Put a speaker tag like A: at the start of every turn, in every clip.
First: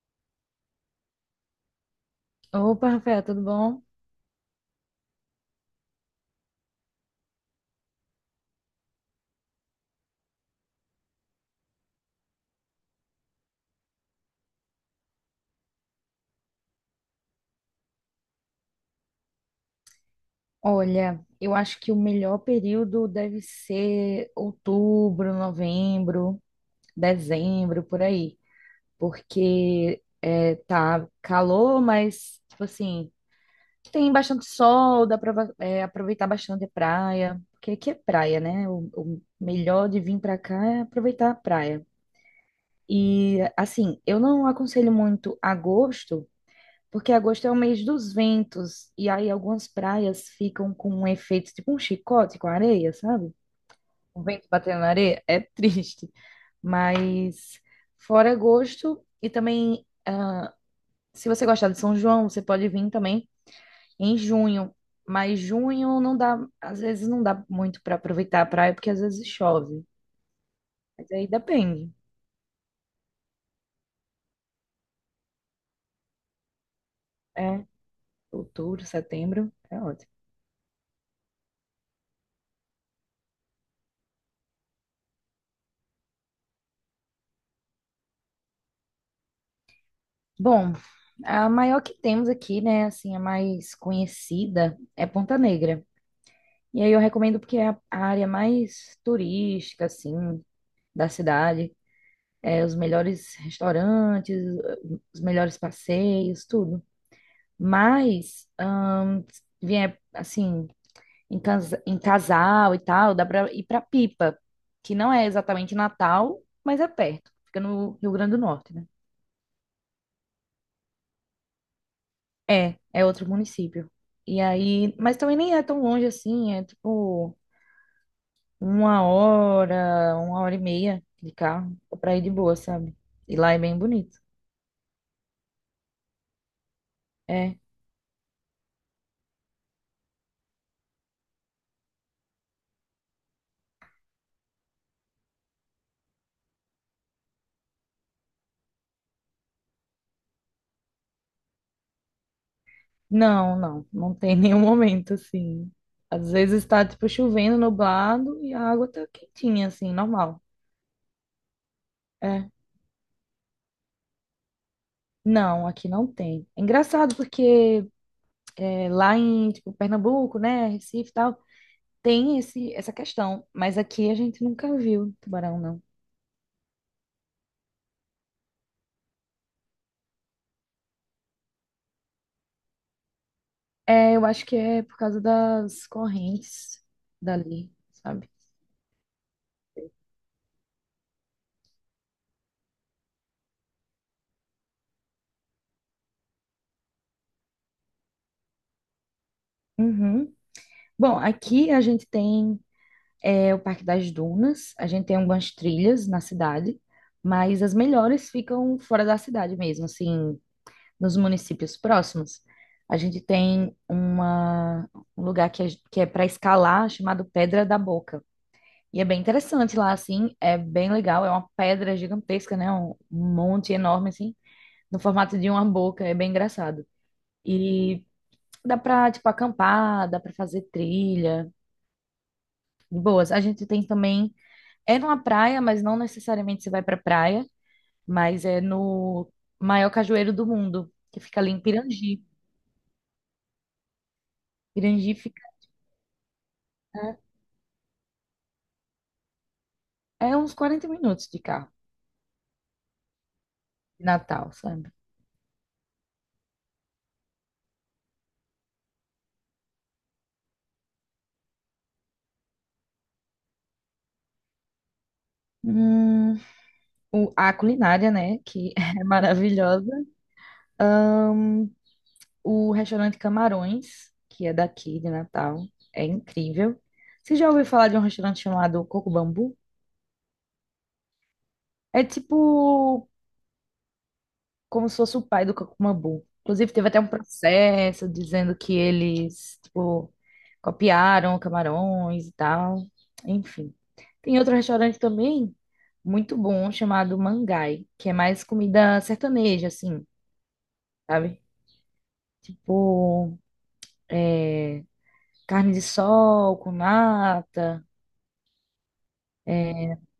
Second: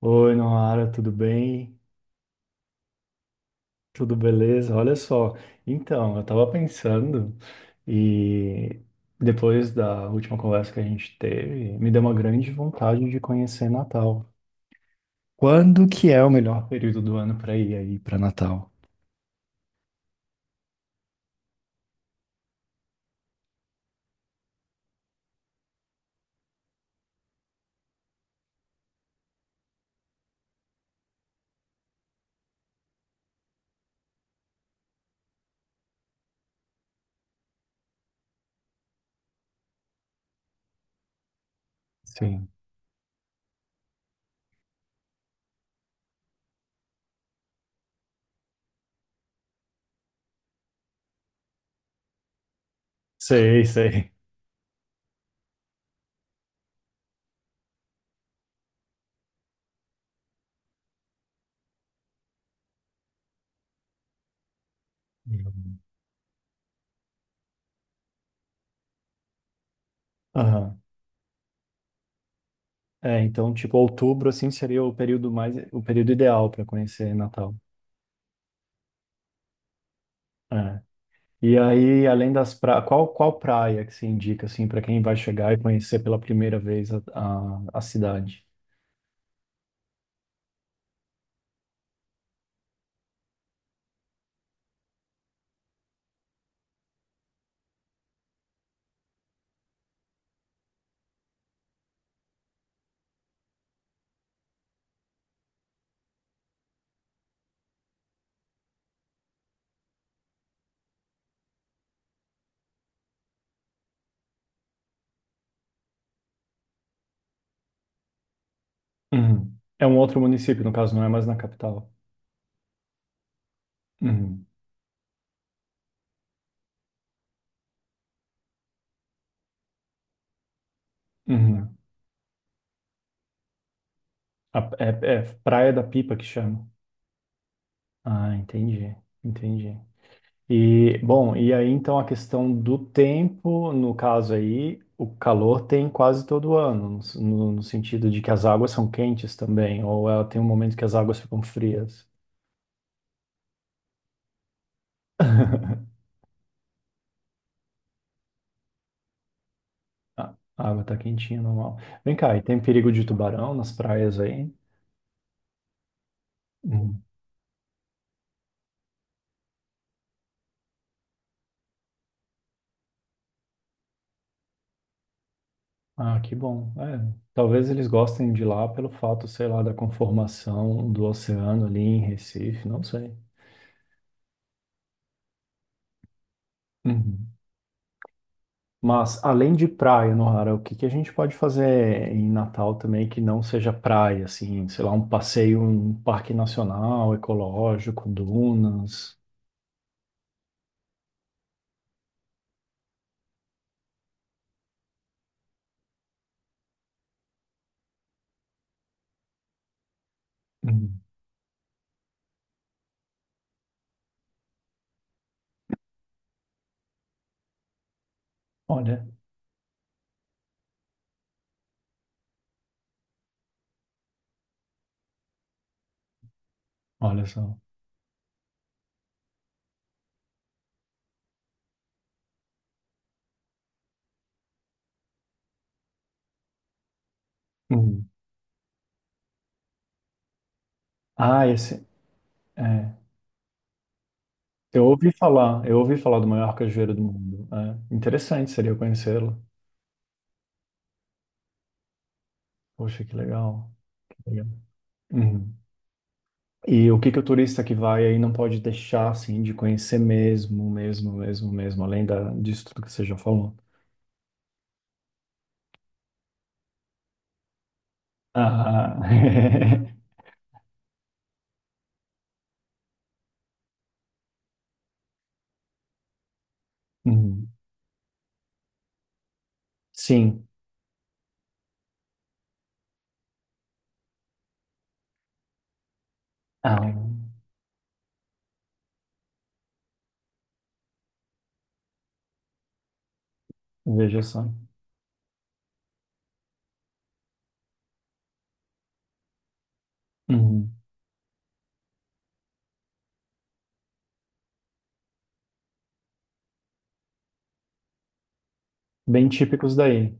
A: Oi, Noara, tudo bem?
B: Opa, Rafael, tudo bom?
A: Tudo beleza? Olha só, então, eu tava pensando e depois da última conversa que a gente teve, me deu uma grande vontade de conhecer Natal. Quando que é o melhor período do ano para ir aí para Natal?
B: Olha, eu acho que o melhor período deve ser outubro, novembro, dezembro, por aí. Porque tá calor, mas, tipo assim, tem bastante sol, dá pra aproveitar bastante a praia. Porque aqui é praia, né? O melhor de vir pra cá é aproveitar a praia.
A: Sim.
B: E, assim, eu não aconselho muito agosto. Porque agosto é o mês dos ventos, e aí algumas praias ficam com um efeito tipo um chicote com areia, sabe?
A: Sei, sei.
B: O vento batendo na areia é triste, mas fora agosto, e também se você gostar de São João, você pode vir também em junho, mas
A: Uhum.
B: junho não dá, às vezes não dá muito para aproveitar a praia, porque às vezes chove,
A: Aham.
B: mas aí depende,
A: É, então, tipo, outubro assim seria o período ideal para conhecer Natal.
B: é outubro, setembro, é ótimo.
A: É. E aí, além das praias, qual praia que você indica, assim, para quem vai chegar e conhecer pela primeira vez a cidade?
B: Bom, a maior que temos aqui, né, assim, a mais conhecida é Ponta Negra. E aí eu recomendo porque é a área mais turística, assim, da cidade. Os melhores restaurantes, os melhores passeios, tudo. Mas, se vier, assim, em casal e tal, dá pra ir pra Pipa, que não é exatamente Natal, mas é perto. Fica no Rio Grande do Norte, né?
A: Uhum. É um outro município, no caso, não é mais na capital.
B: É, é outro município. E
A: Uhum.
B: aí, mas também nem é tão longe assim, é tipo uma hora e meia de carro
A: Uhum.
B: pra ir de boa, sabe? E lá é bem bonito.
A: É, é Praia da Pipa que chama.
B: É.
A: Ah, entendi, entendi. E, bom, e aí, então, a questão do tempo, no caso aí, o calor tem quase todo ano, no sentido de que as águas são quentes também, ou ela tem um momento que as águas ficam frias.
B: Não, não, não tem nenhum momento assim. Às vezes tá tipo chovendo, nublado e a água tá quentinha assim,
A: A
B: normal.
A: a água tá quentinha, normal. Vem cá, e
B: É.
A: tem perigo de tubarão nas praias aí?
B: Não, aqui não tem. É
A: Uhum.
B: engraçado porque lá em tipo, Pernambuco, né, Recife e tal, tem essa questão, mas aqui a gente nunca viu tubarão, não.
A: Ah, que bom. É, talvez eles gostem de lá pelo fato, sei lá, da conformação do oceano ali em Recife, não sei.
B: É, eu acho que é por causa das correntes
A: Uhum.
B: dali, sabe?
A: Mas além de praia, Nohara, o que que a gente pode fazer em Natal também que não seja praia, assim, sei lá, um passeio, um parque nacional, ecológico, dunas?
B: Uhum. Bom, aqui a gente tem o Parque das Dunas, a gente tem algumas trilhas na cidade, mas as melhores ficam fora da cidade mesmo, assim,
A: Uhum.
B: nos municípios próximos. A gente tem uma, um lugar que é para escalar, chamado Pedra da Boca. E é
A: Olha,
B: bem interessante lá, assim, é bem legal, é uma pedra gigantesca, né? Um monte enorme, assim, no formato de uma boca, é bem engraçado.
A: olha só.
B: E dá pra, tipo, acampar, dá pra fazer trilha, de boas. A gente tem também, é numa praia, mas não necessariamente você vai pra praia,
A: Uhum.
B: mas é no maior cajueiro do mundo, que fica
A: Ah,
B: ali em
A: esse.
B: Pirangi.
A: É.
B: Pirangi fica,
A: Eu ouvi falar do maior cajueiro do
B: é
A: mundo. É, interessante seria conhecê-lo.
B: é uns 40 minutos de carro,
A: Poxa, que legal.
B: de
A: Que legal.
B: Natal, sabe?
A: Uhum. E o que que o turista que vai aí não pode deixar assim de conhecer mesmo, mesmo, mesmo, mesmo, além disso tudo que você já falou.
B: Hum, a culinária, né, que
A: Ah,
B: é maravilhosa. O restaurante Camarões, que é daqui de Natal, é incrível. Você
A: uhum.
B: já ouviu falar de um restaurante chamado Coco Bambu?
A: Sim.
B: É tipo como se fosse o pai do Kakumabu. Inclusive, teve
A: Ah,
B: até um processo dizendo que eles, tipo, copiaram camarões e tal. Enfim.
A: veja
B: Tem
A: só.
B: outro restaurante também muito bom chamado Mangai, que é mais comida sertaneja, assim,
A: Uhum.
B: sabe? Tipo, carne de sol com nata.
A: Bem típicos daí.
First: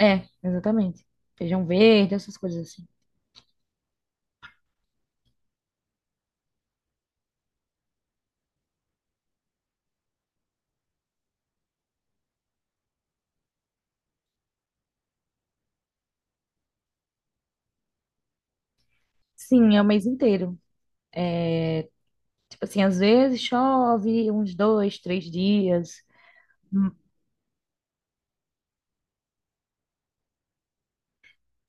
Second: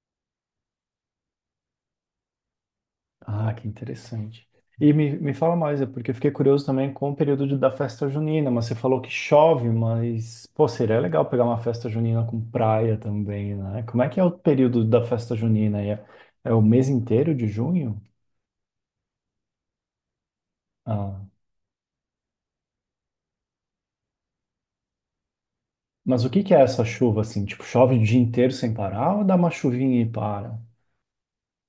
B: É, exatamente. Feijão verde, essas coisas assim.
A: Ah, que interessante. E me fala mais, é porque eu fiquei curioso também com o período da festa junina, mas você falou que chove, mas, pô, seria legal pegar uma festa junina com praia também, né? Como é que é o período da festa junina? É, é o mês inteiro de junho?
B: Sim, é o mês inteiro.
A: Ah,
B: Tipo assim, às vezes chove uns dois, três dias.
A: mas o que que é essa chuva, assim? Tipo, chove o dia inteiro sem parar ou dá uma chuvinha e para?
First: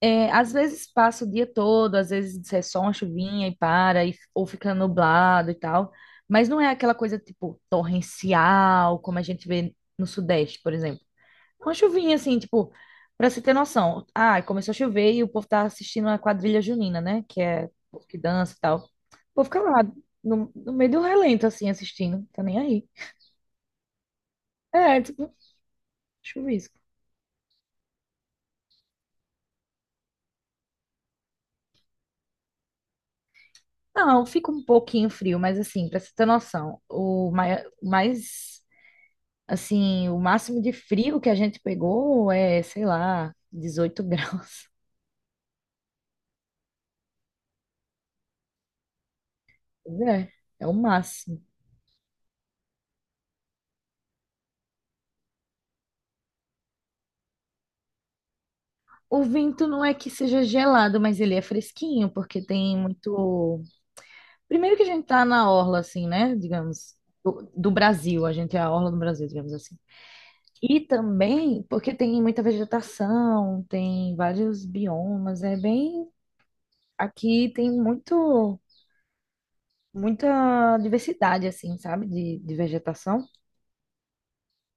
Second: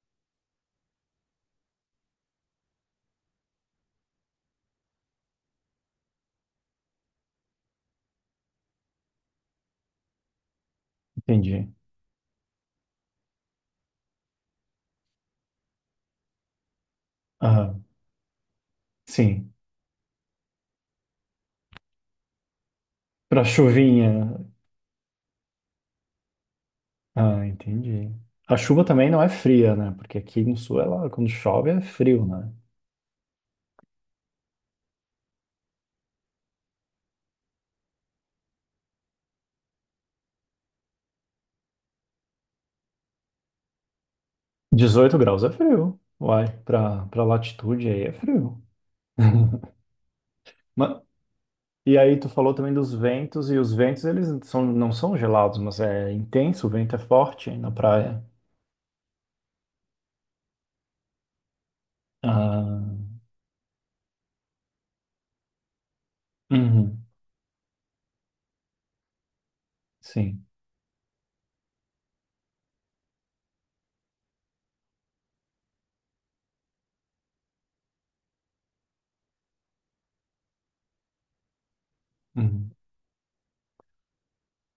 B: É, às vezes passa o dia todo, às vezes é só uma chuvinha e para, ou fica nublado e tal. Mas não é aquela coisa, tipo, torrencial, como a gente vê no Sudeste, por exemplo.
A: Entendi.
B: Uma chuvinha, assim, tipo, pra você ter noção. Ah, começou a chover e o povo tá assistindo a quadrilha junina, né? Que é
A: Ah,
B: o povo que dança e tal. O povo
A: sim,
B: fica lá, no meio do relento, assim, assistindo. Tá nem aí.
A: pra chuvinha.
B: É, tipo, chuvisco.
A: Ah, entendi. A chuva também não é fria, né? Porque aqui no sul, ela, quando chove, é frio, né?
B: Não, fica um pouquinho frio, mas assim, pra você ter noção, o o máximo de frio que a gente pegou é, sei lá, 18 graus.
A: 18 graus é frio. Uai, pra latitude aí é frio.
B: Pois é, é o
A: Ma-
B: máximo.
A: E aí tu falou também dos ventos, e os ventos não são gelados, mas é intenso, o vento é forte na praia.
B: O vento não é que seja gelado, mas ele é fresquinho, porque tem
A: Ah,
B: muito. Primeiro que a gente tá na orla, assim, né? Digamos,
A: uhum,
B: do Brasil, a gente é a orla do Brasil, digamos assim.
A: sim.
B: E também porque tem muita vegetação, tem vários biomas, é bem. Aqui tem muita diversidade, assim, sabe? De
A: Uhum.
B: vegetação.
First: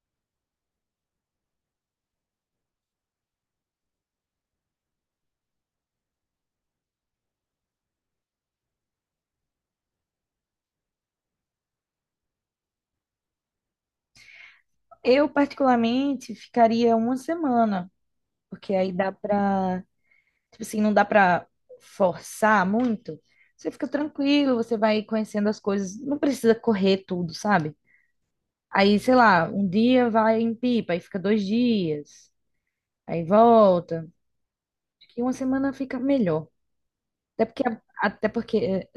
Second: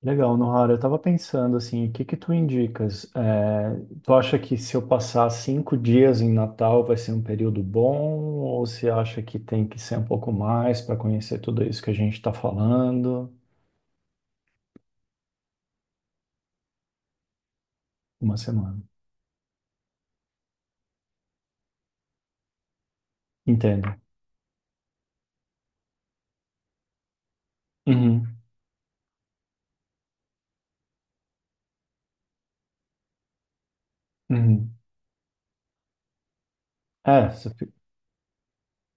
A: Legal, Nohara, eu tava pensando assim, o que que tu indicas? É, tu acha que se eu passar 5 dias em Natal vai ser um período bom, ou você acha que tem que ser um pouco mais para conhecer tudo isso que a gente está falando?
B: Eu, particularmente, ficaria uma semana,
A: Uma
B: porque
A: semana.
B: aí dá pra, tipo assim, não dá pra forçar muito. Você
A: Entendo.
B: fica tranquilo, você vai conhecendo as coisas, não precisa correr tudo, sabe?
A: Uhum,
B: Aí, sei lá, um dia vai em Pipa, aí fica dois dias, aí volta.
A: uhum.
B: Acho que uma semana fica melhor.
A: É,
B: Até
A: você
B: porque,
A: fi-
B: até porque,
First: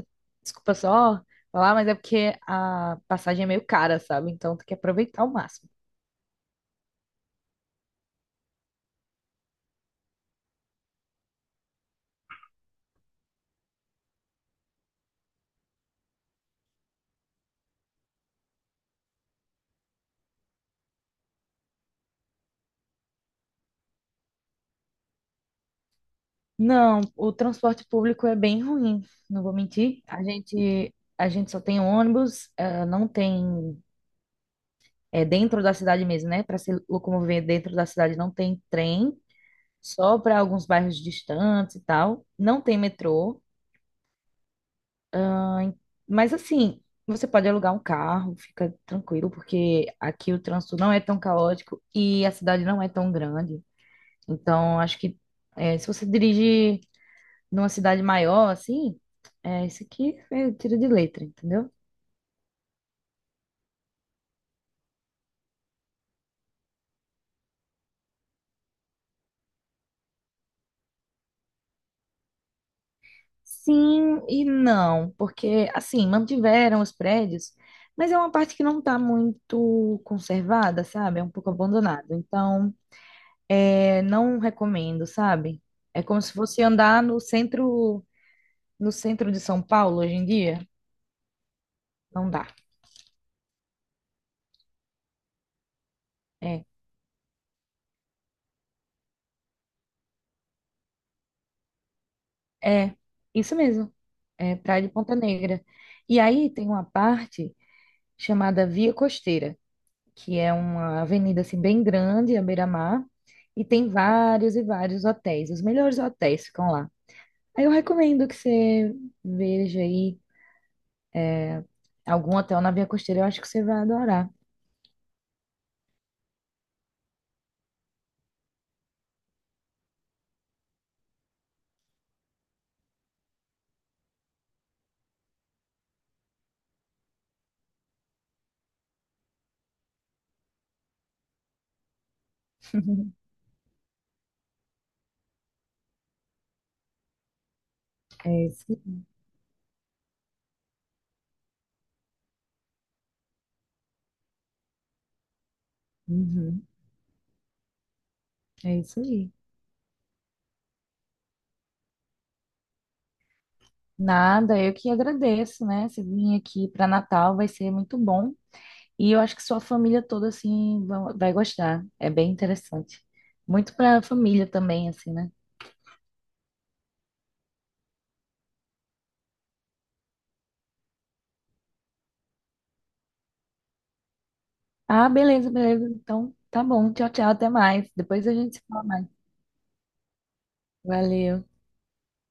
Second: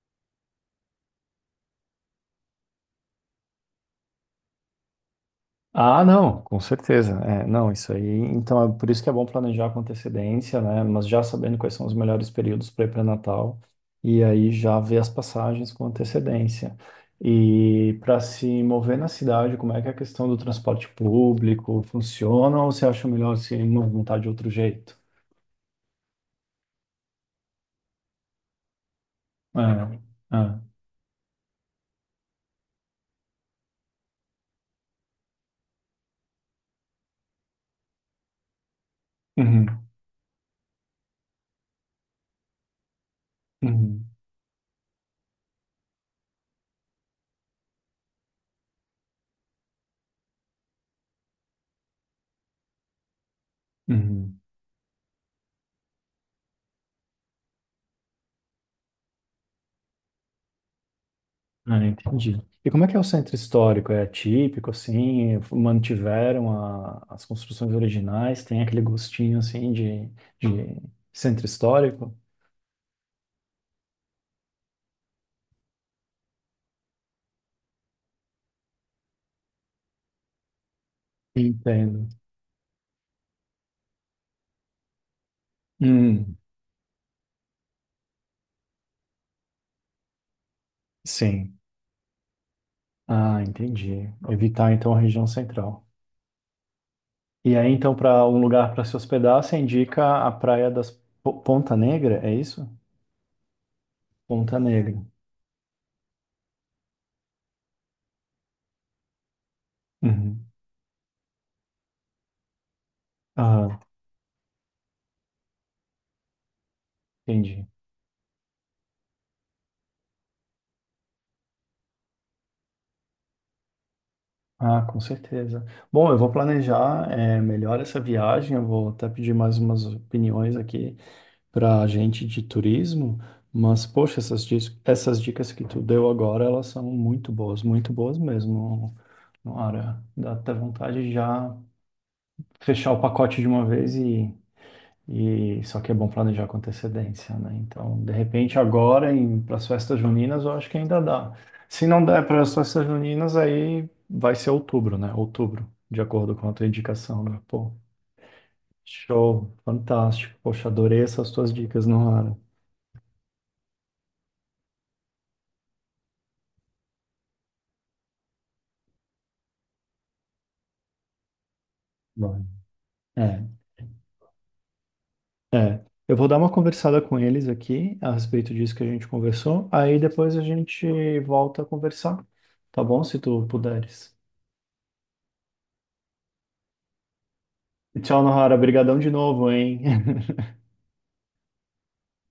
B: desculpa só falar, mas é porque a passagem é meio cara, sabe? Então tem que aproveitar ao máximo.
A: ah, não, com certeza. É, não, isso aí. Então, é por isso que é bom planejar com antecedência, né? Mas já sabendo quais são os melhores períodos para ir para Natal, e aí já ver as passagens com antecedência. E para se mover na cidade, como é que é a questão do transporte público funciona, ou você acha melhor se movimentar de outro jeito?
B: Não, o transporte público é bem ruim, não vou
A: É,
B: mentir. A
A: é.
B: gente, a gente só tem ônibus, não tem, é dentro da cidade mesmo, né? Para se locomover dentro da cidade não tem trem,
A: Uhum,
B: só para alguns bairros distantes e tal. Não tem metrô,
A: uhum,
B: ah, mas assim, você pode alugar um carro, fica tranquilo, porque aqui o trânsito não é tão caótico e a cidade não é tão grande.
A: uhum.
B: Então, acho que se você dirige numa cidade maior, assim, é, isso aqui eu tiro de letra, entendeu?
A: Ah, entendi. E como é que é o centro histórico? É típico, assim? Mantiveram as construções originais? Tem aquele gostinho, assim, de centro histórico?
B: Sim e não, porque, assim, mantiveram os prédios, mas é uma parte que não está muito conservada, sabe? É um pouco abandonado.
A: Entendo.
B: Então, é, não recomendo, sabe? É como se
A: Hum,
B: fosse andar no centro de São Paulo hoje em dia.
A: sim.
B: Não dá.
A: Ah, entendi. Evitar, então, a região central.
B: É,
A: E aí, então, para um lugar para se hospedar, você indica a Praia das Ponta Negra, é isso?
B: é, isso mesmo. É
A: Ponta
B: Praia de
A: Negra.
B: Ponta Negra. E aí tem uma parte chamada Via Costeira, que
A: Uhum.
B: é uma avenida assim bem grande, à beira-mar, e
A: Ah,
B: tem vários e vários hotéis. Os melhores hotéis ficam lá. Aí
A: entendi.
B: eu recomendo que você veja aí algum hotel na Via Costeira, eu acho que você vai adorar.
A: Ah, com certeza. Bom, eu vou planejar melhor essa viagem. Eu vou até pedir mais umas opiniões aqui para a gente de turismo. Mas, poxa, essas dicas que tu deu agora, elas são muito boas mesmo. Nora, dá até vontade de já fechar o pacote de uma vez e só que é bom planejar com antecedência, né? Então, de
B: É
A: repente,
B: isso.
A: agora para as festas juninas, eu acho que ainda dá. Se não der para as festas juninas, aí vai ser outubro, né? Outubro, de acordo com a
B: Uhum,
A: tua indicação, né? Pô,
B: é isso aí.
A: show, fantástico. Poxa, adorei essas tuas dicas, Nohara.
B: Nada, eu que agradeço, né? Você vir aqui para Natal vai ser muito bom. E eu acho que sua família toda, assim, vai gostar. É bem
A: Vai.
B: interessante.
A: É,
B: Muito para a família também, assim, né?
A: é. Eu vou dar uma conversada com eles aqui a respeito disso que a gente conversou. Aí depois a gente volta a conversar, tá bom? Se tu puderes.
B: Ah, beleza, beleza. Então, tá bom. Tchau, tchau. Até mais.
A: Tchau,
B: Depois a
A: Nohara.
B: gente se fala
A: Obrigadão
B: mais.
A: de novo, hein?
B: Valeu.